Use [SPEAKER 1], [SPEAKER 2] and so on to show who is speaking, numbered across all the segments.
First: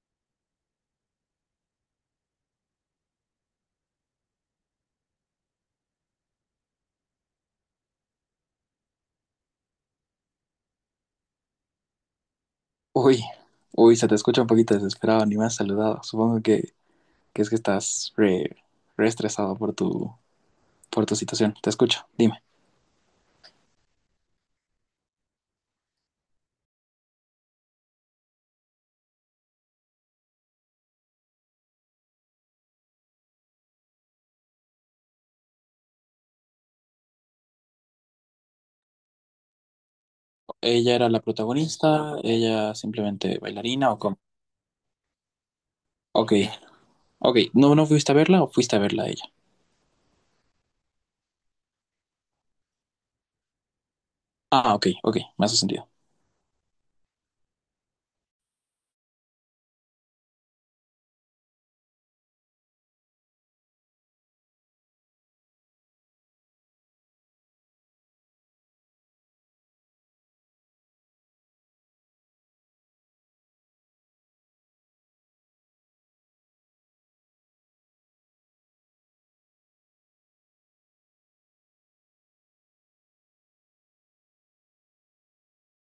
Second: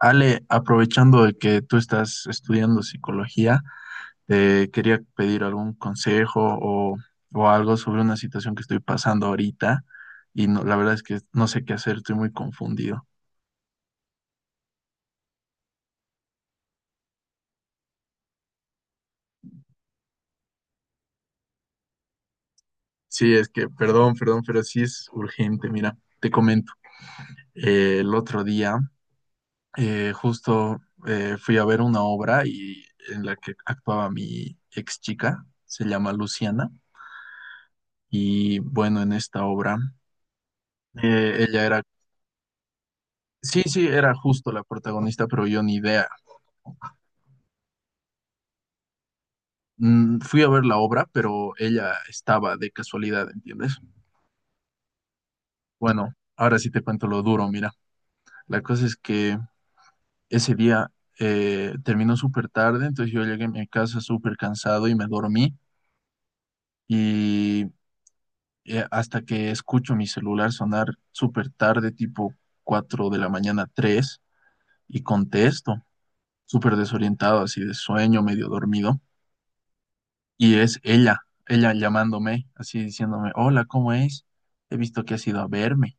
[SPEAKER 1] Ale, aprovechando de que tú estás estudiando psicología, te quería pedir algún consejo o algo sobre una situación que estoy pasando ahorita y no, la verdad es que no sé qué hacer, estoy muy confundido.
[SPEAKER 2] Uy, se te escucha un poquito desesperado, ni me has saludado. Supongo que es que estás re estresado por por tu situación. Te escucho, dime.
[SPEAKER 1] Sí, es que, perdón, pero sí es urgente. Mira, te comento. El otro día, justo, fui a ver una obra y en la que actuaba mi ex chica, se llama Luciana, y bueno, en esta obra,
[SPEAKER 2] ¿Ella era la
[SPEAKER 1] ella era
[SPEAKER 2] protagonista? ¿Ella simplemente
[SPEAKER 1] sí, sí,
[SPEAKER 2] bailarina o
[SPEAKER 1] era
[SPEAKER 2] cómo?
[SPEAKER 1] justo la protagonista, pero yo ni idea.
[SPEAKER 2] Ok, ok. ¿No, no fuiste a verla o fuiste a verla a ella?
[SPEAKER 1] Fui a ver la obra, pero ella estaba de casualidad, ¿entiendes?
[SPEAKER 2] Ah, ok, ok, me hace sentido.
[SPEAKER 1] Bueno, ahora sí te cuento lo duro, mira. La cosa es que ese día terminó súper tarde, entonces yo llegué a mi casa súper cansado y me dormí. Y hasta que escucho mi celular sonar súper tarde, tipo 4 de la mañana, tres, y contesto, súper desorientado, así de sueño, medio dormido. Y es ella, ella llamándome, así diciéndome, hola, ¿cómo es? He visto que has ido a verme,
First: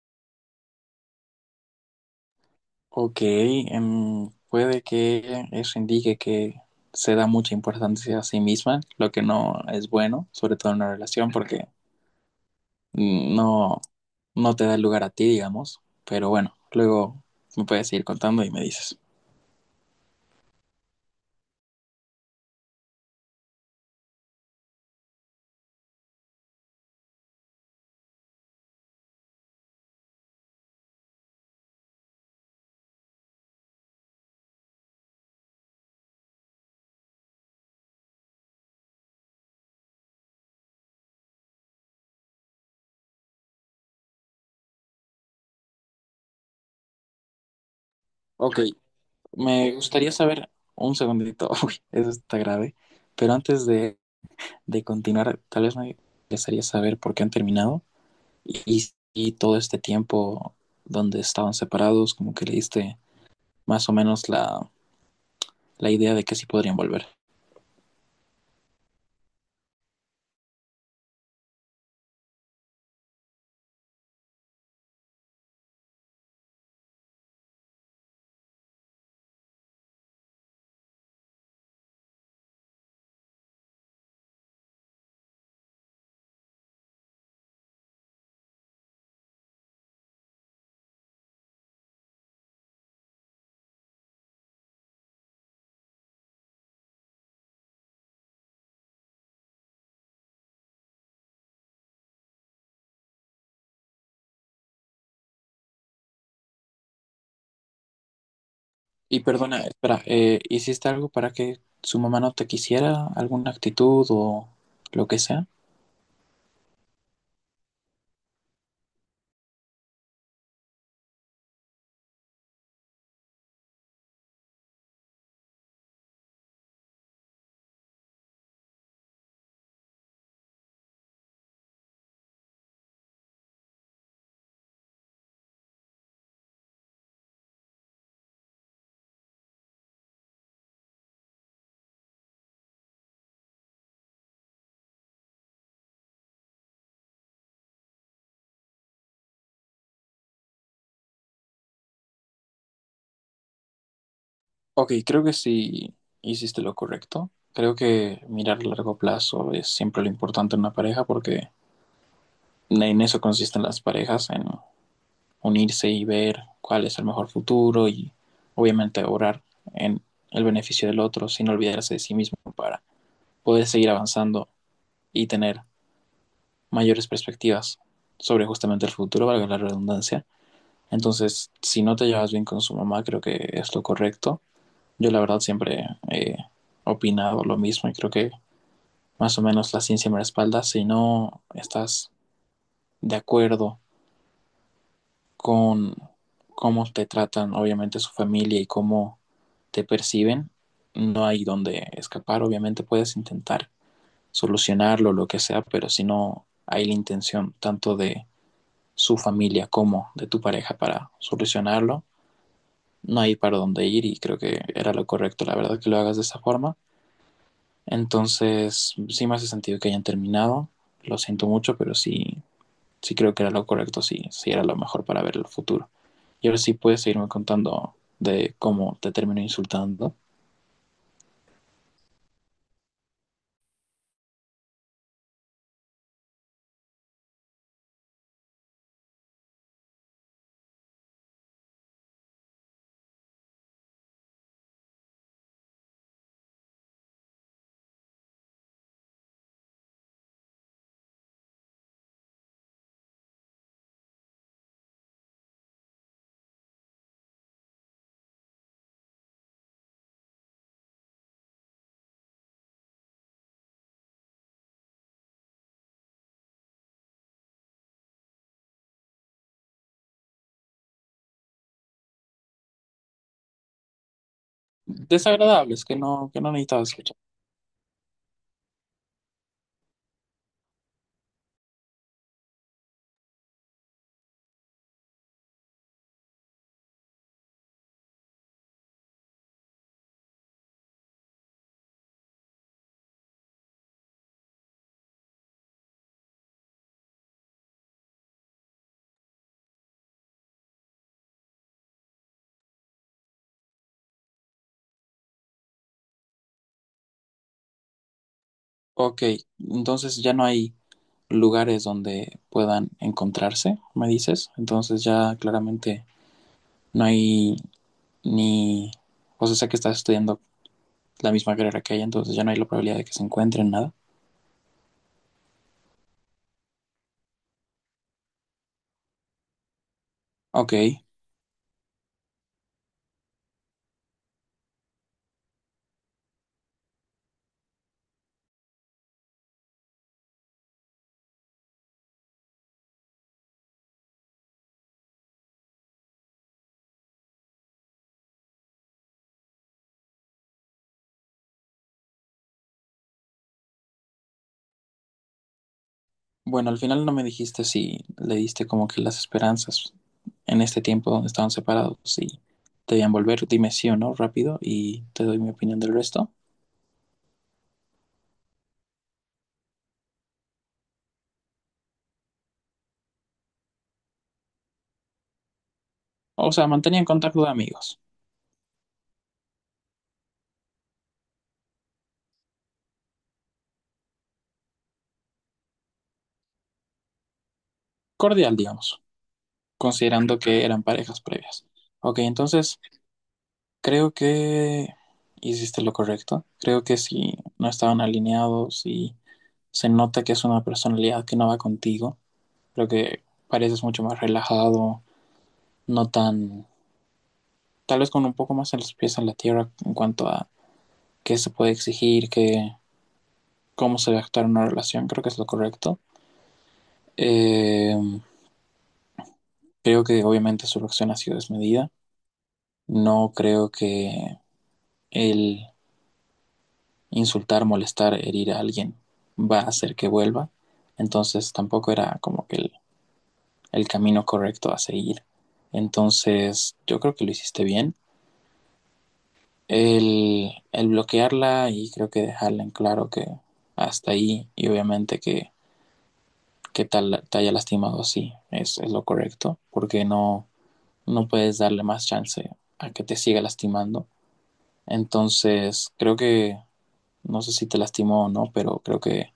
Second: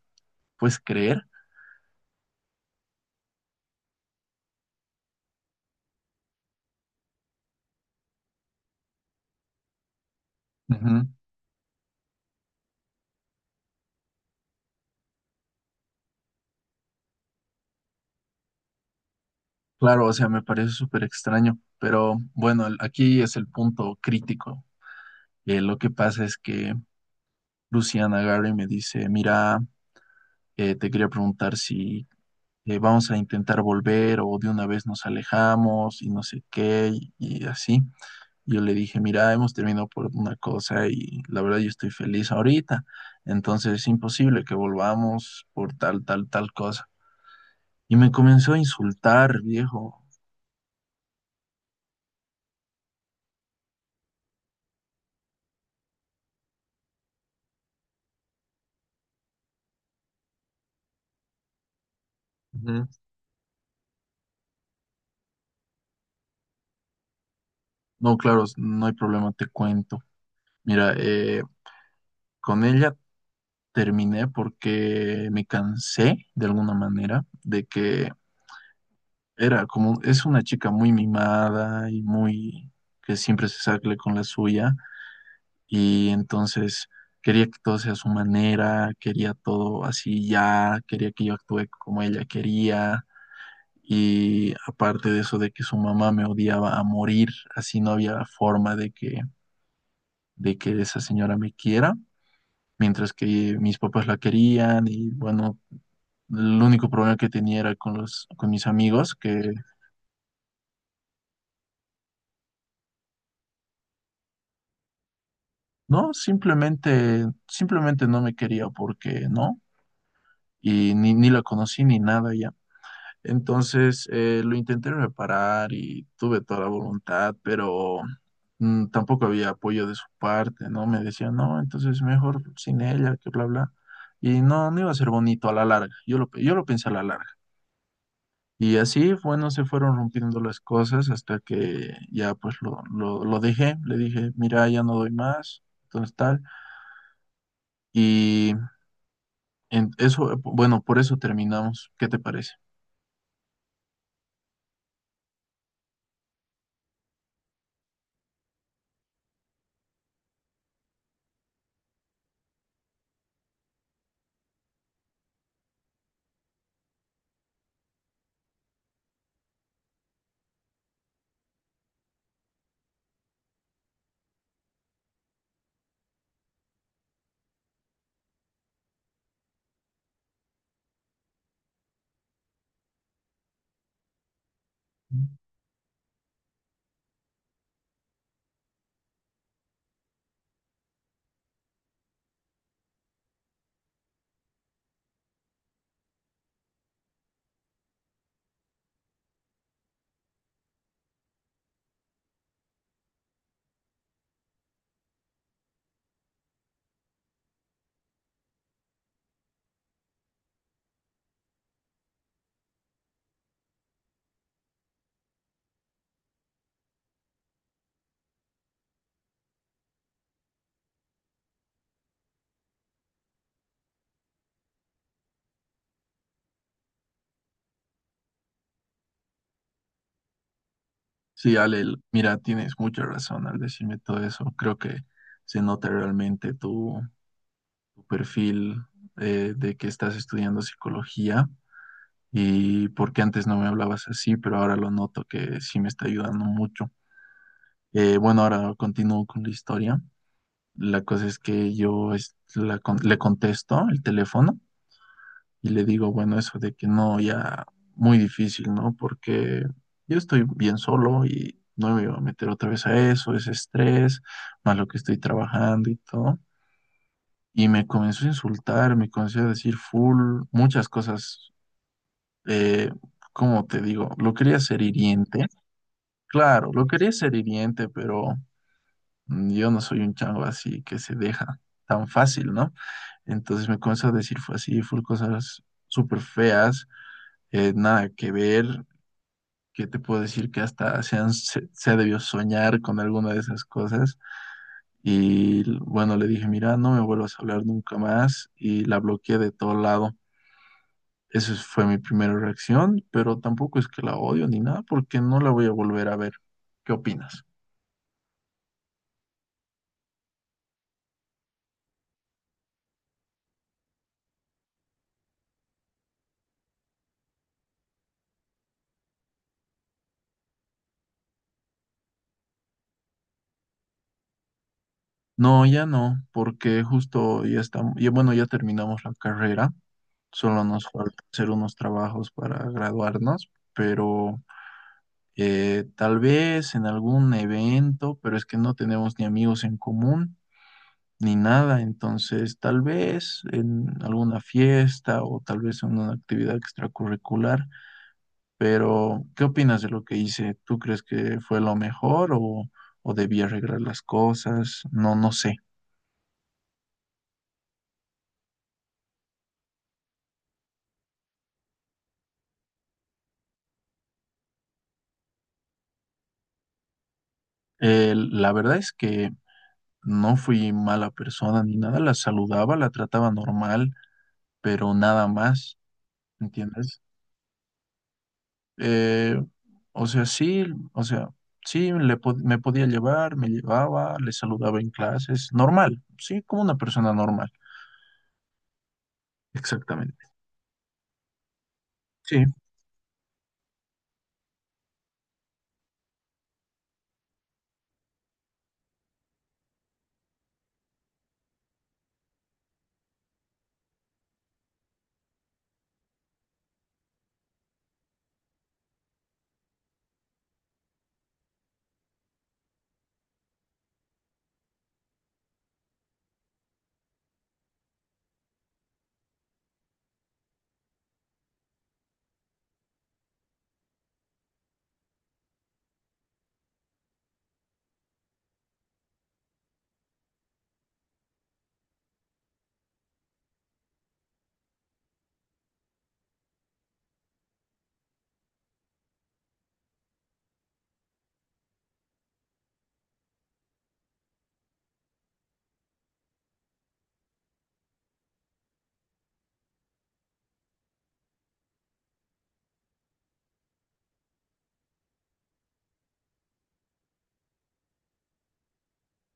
[SPEAKER 1] ¿puedes creer?
[SPEAKER 2] Ok, puede que eso indique que se da mucha importancia a sí misma, lo que no es bueno, sobre todo en una
[SPEAKER 1] Ujú.
[SPEAKER 2] relación, porque no, no te da el lugar a ti, digamos, pero bueno, luego me puedes ir contando y me dices.
[SPEAKER 1] Claro, o sea, me parece súper extraño, pero bueno, aquí es el punto crítico. Lo que pasa es que Luciana Gary me dice, mira, te quería preguntar si vamos a intentar volver o de una vez nos alejamos y no sé qué y así. Yo le dije, mira, hemos terminado por una cosa y la verdad yo estoy feliz ahorita, entonces es imposible que volvamos por tal, tal, tal cosa. Y me comenzó a
[SPEAKER 2] Ok,
[SPEAKER 1] insultar,
[SPEAKER 2] me
[SPEAKER 1] viejo.
[SPEAKER 2] gustaría saber, un segundito, uy, eso está grave, pero antes de continuar, tal vez me gustaría saber por qué han terminado y todo este tiempo donde estaban separados, como que le
[SPEAKER 1] Ujú.
[SPEAKER 2] diste más o menos la idea de que sí podrían volver.
[SPEAKER 1] No, claro, no hay problema, te cuento. Mira, con ella terminé porque me cansé de alguna manera de que era como, es una chica muy mimada y muy que siempre se sale con la suya. Y entonces quería que todo sea a su manera, quería todo así ya, quería que yo actúe como ella quería, y aparte de eso de que su mamá me odiaba a morir, así no había forma de que esa señora me quiera, mientras que mis papás la querían, y bueno, el único problema que tenía era con con mis amigos
[SPEAKER 2] Y
[SPEAKER 1] que
[SPEAKER 2] perdona, espera, ¿hiciste algo para que su mamá no te quisiera? ¿Alguna actitud o lo que sea?
[SPEAKER 1] no, simplemente no me quería porque no, y ni la conocí ni nada ya. Entonces lo intenté reparar y tuve toda la voluntad, pero tampoco había apoyo de su parte, ¿no? Me decían, no, entonces mejor sin ella, que bla, bla. Y no, no iba a ser bonito a la larga. Yo lo pensé a la larga. Y así, bueno, se fueron rompiendo las cosas hasta que ya pues lo dejé. Le dije, mira, ya no doy más, entonces tal. Y en eso, bueno, por eso terminamos. ¿Qué te parece?
[SPEAKER 2] Ok, creo que sí hiciste lo correcto. Creo que mirar a largo plazo es siempre lo importante en una pareja porque en eso consisten las parejas, en unirse y ver cuál es el mejor futuro y obviamente orar en el beneficio del otro sin olvidarse de sí mismo para poder seguir avanzando y tener mayores perspectivas sobre justamente el futuro, valga la redundancia. Entonces, si no te llevas bien con su mamá, creo que es lo correcto. Yo la verdad siempre he opinado lo mismo y creo que más o menos la ciencia me respalda. Si no estás de acuerdo con cómo te tratan, obviamente, su familia y cómo te perciben, no hay donde escapar. Obviamente puedes intentar solucionarlo, lo que sea, pero si no hay la intención tanto de su familia como de tu pareja para solucionarlo, no hay para dónde ir y creo que era lo correcto, la verdad, que lo hagas de esa forma. Entonces, sí me hace sentido que hayan terminado. Lo siento mucho, pero sí, sí creo que era lo correcto, sí, sí era lo mejor para ver el futuro. Y ahora sí puedes seguirme contando de cómo te terminó insultando.
[SPEAKER 1] Sí, Ale, mira, tienes mucha razón al decirme todo eso. Creo que se nota realmente tu perfil, de que estás estudiando psicología, y porque antes no me hablabas así, pero ahora lo noto que sí me está ayudando mucho. Bueno, ahora continúo con la historia. La cosa es que yo le contesto el teléfono y le digo, bueno, eso de que no, ya muy difícil, ¿no? Porque yo estoy bien solo y no me voy a meter otra vez a eso, ese estrés, más lo que estoy trabajando y todo. Y me comenzó a insultar, me comenzó a decir full, muchas cosas, eh, ¿cómo te digo? Lo quería ser hiriente,
[SPEAKER 2] Desagradables, que no
[SPEAKER 1] claro,
[SPEAKER 2] necesitaba
[SPEAKER 1] lo quería
[SPEAKER 2] escuchar.
[SPEAKER 1] ser hiriente, pero yo no soy un chango así que se deja tan fácil, ¿no? Entonces me comenzó a decir así full cosas súper feas, nada que ver, que te puedo decir que hasta se ha debido soñar con alguna de esas cosas. Y bueno, le dije, mira, no me vuelvas a hablar nunca más, y la bloqueé de todo lado. Esa fue mi primera reacción, pero tampoco es que la odio ni nada, porque no la voy a volver a ver. ¿Qué opinas?
[SPEAKER 2] Ok, entonces ya no hay lugares donde puedan encontrarse, me dices. Entonces ya claramente no hay ni... O sea, sé que estás estudiando la misma carrera que ella, entonces ya no hay la probabilidad de que se encuentren nada.
[SPEAKER 1] No, ya no, porque justo ya estamos, ya, bueno, ya terminamos la carrera, solo
[SPEAKER 2] Ok,
[SPEAKER 1] nos falta hacer unos trabajos para graduarnos, pero tal vez en algún evento, pero es que no tenemos ni amigos en común ni nada, entonces tal vez en alguna fiesta o tal vez en una actividad extracurricular, pero ¿qué opinas de lo que hice? ¿Tú crees que fue lo mejor, o debí arreglar las cosas? No, no sé.
[SPEAKER 2] bueno, al final no me dijiste si le diste como que las esperanzas en este tiempo donde estaban separados, si te debían volver, dime sí o no rápido y te doy mi opinión del resto.
[SPEAKER 1] La verdad es que no fui mala persona ni nada, la saludaba, la trataba normal, pero nada más,
[SPEAKER 2] O sea,
[SPEAKER 1] ¿entiendes?
[SPEAKER 2] mantenían contacto de amigos,
[SPEAKER 1] Eh, o sea, sí, o sea, sí, le po me podía llevar, me llevaba, le saludaba en clases, normal, sí, como una persona normal,
[SPEAKER 2] cordial, digamos,
[SPEAKER 1] exactamente.
[SPEAKER 2] considerando que eran parejas previas. Ok,
[SPEAKER 1] Sí,
[SPEAKER 2] entonces creo que hiciste lo correcto. Creo que si no estaban alineados y se nota que es una personalidad que no va contigo, creo que pareces mucho más relajado, no tan tal vez con un poco más en los pies en la tierra en cuanto a qué se puede exigir, qué, cómo se debe actuar en una relación, creo que es lo correcto. Eh, creo que obviamente su reacción ha sido desmedida. No creo que el insultar, molestar, herir a alguien va a hacer que vuelva. Entonces tampoco era como que el camino correcto a seguir. Entonces yo creo que lo hiciste bien. El bloquearla y creo que dejarla en claro que hasta ahí y obviamente que tal, te haya lastimado así, es lo correcto, porque no, no puedes darle más chance a que te siga lastimando. Entonces, creo que, no sé si te lastimó o no, pero creo que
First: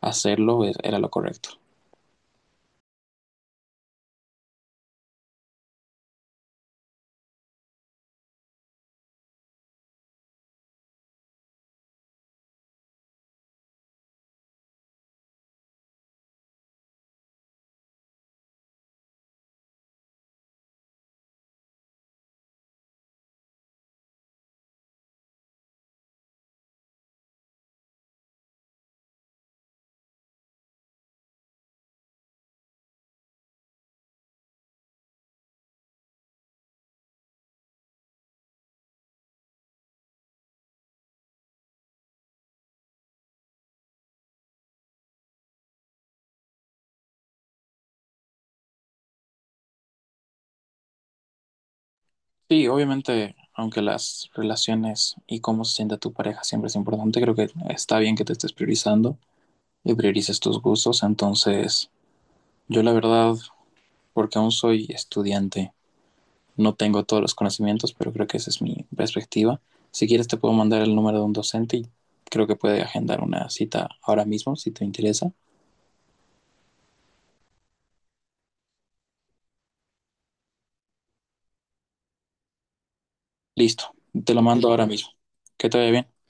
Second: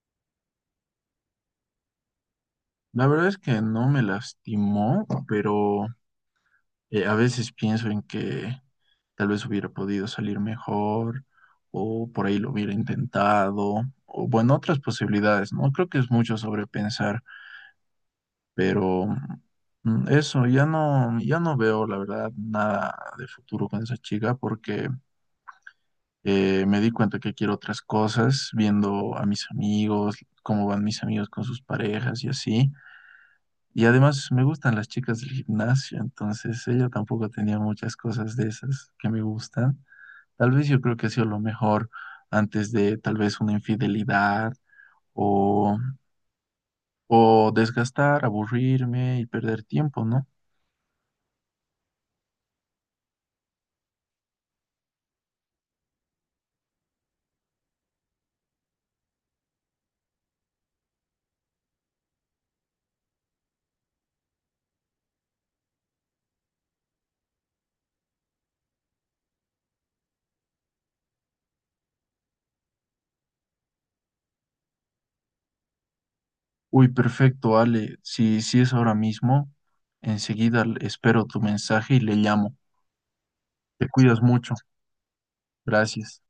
[SPEAKER 2] era lo correcto.
[SPEAKER 1] la verdad es que no me lastimó, pero a veces pienso en que tal vez hubiera podido salir mejor, o por ahí lo hubiera intentado, o bueno, otras posibilidades, ¿no? Creo que es mucho sobrepensar. Pero eso, ya no, ya no veo, la verdad, nada de futuro con esa chica porque me di cuenta que quiero otras cosas, viendo a mis amigos, cómo van mis amigos con sus parejas y así. Y además me gustan las chicas del gimnasio, entonces ella tampoco tenía muchas cosas de esas que me gustan. Tal vez yo creo que ha sido lo mejor antes de tal vez una infidelidad o, o desgastar, aburrirme y perder tiempo, ¿no?
[SPEAKER 2] Sí, obviamente, aunque las relaciones y cómo se siente tu pareja siempre es importante, creo que está bien que te estés priorizando y priorices tus gustos. Entonces, yo la verdad, porque aún soy estudiante no tengo todos los conocimientos, pero creo que esa es mi perspectiva. Si quieres te puedo mandar el número de un docente y creo que puede agendar una cita ahora mismo, si te interesa.
[SPEAKER 1] Uy, perfecto, Ale. Si es ahora mismo, enseguida espero tu mensaje y le llamo. Te
[SPEAKER 2] Listo,
[SPEAKER 1] cuidas
[SPEAKER 2] te lo
[SPEAKER 1] mucho.
[SPEAKER 2] mando ahora mismo. Que te vaya bien.
[SPEAKER 1] Gracias.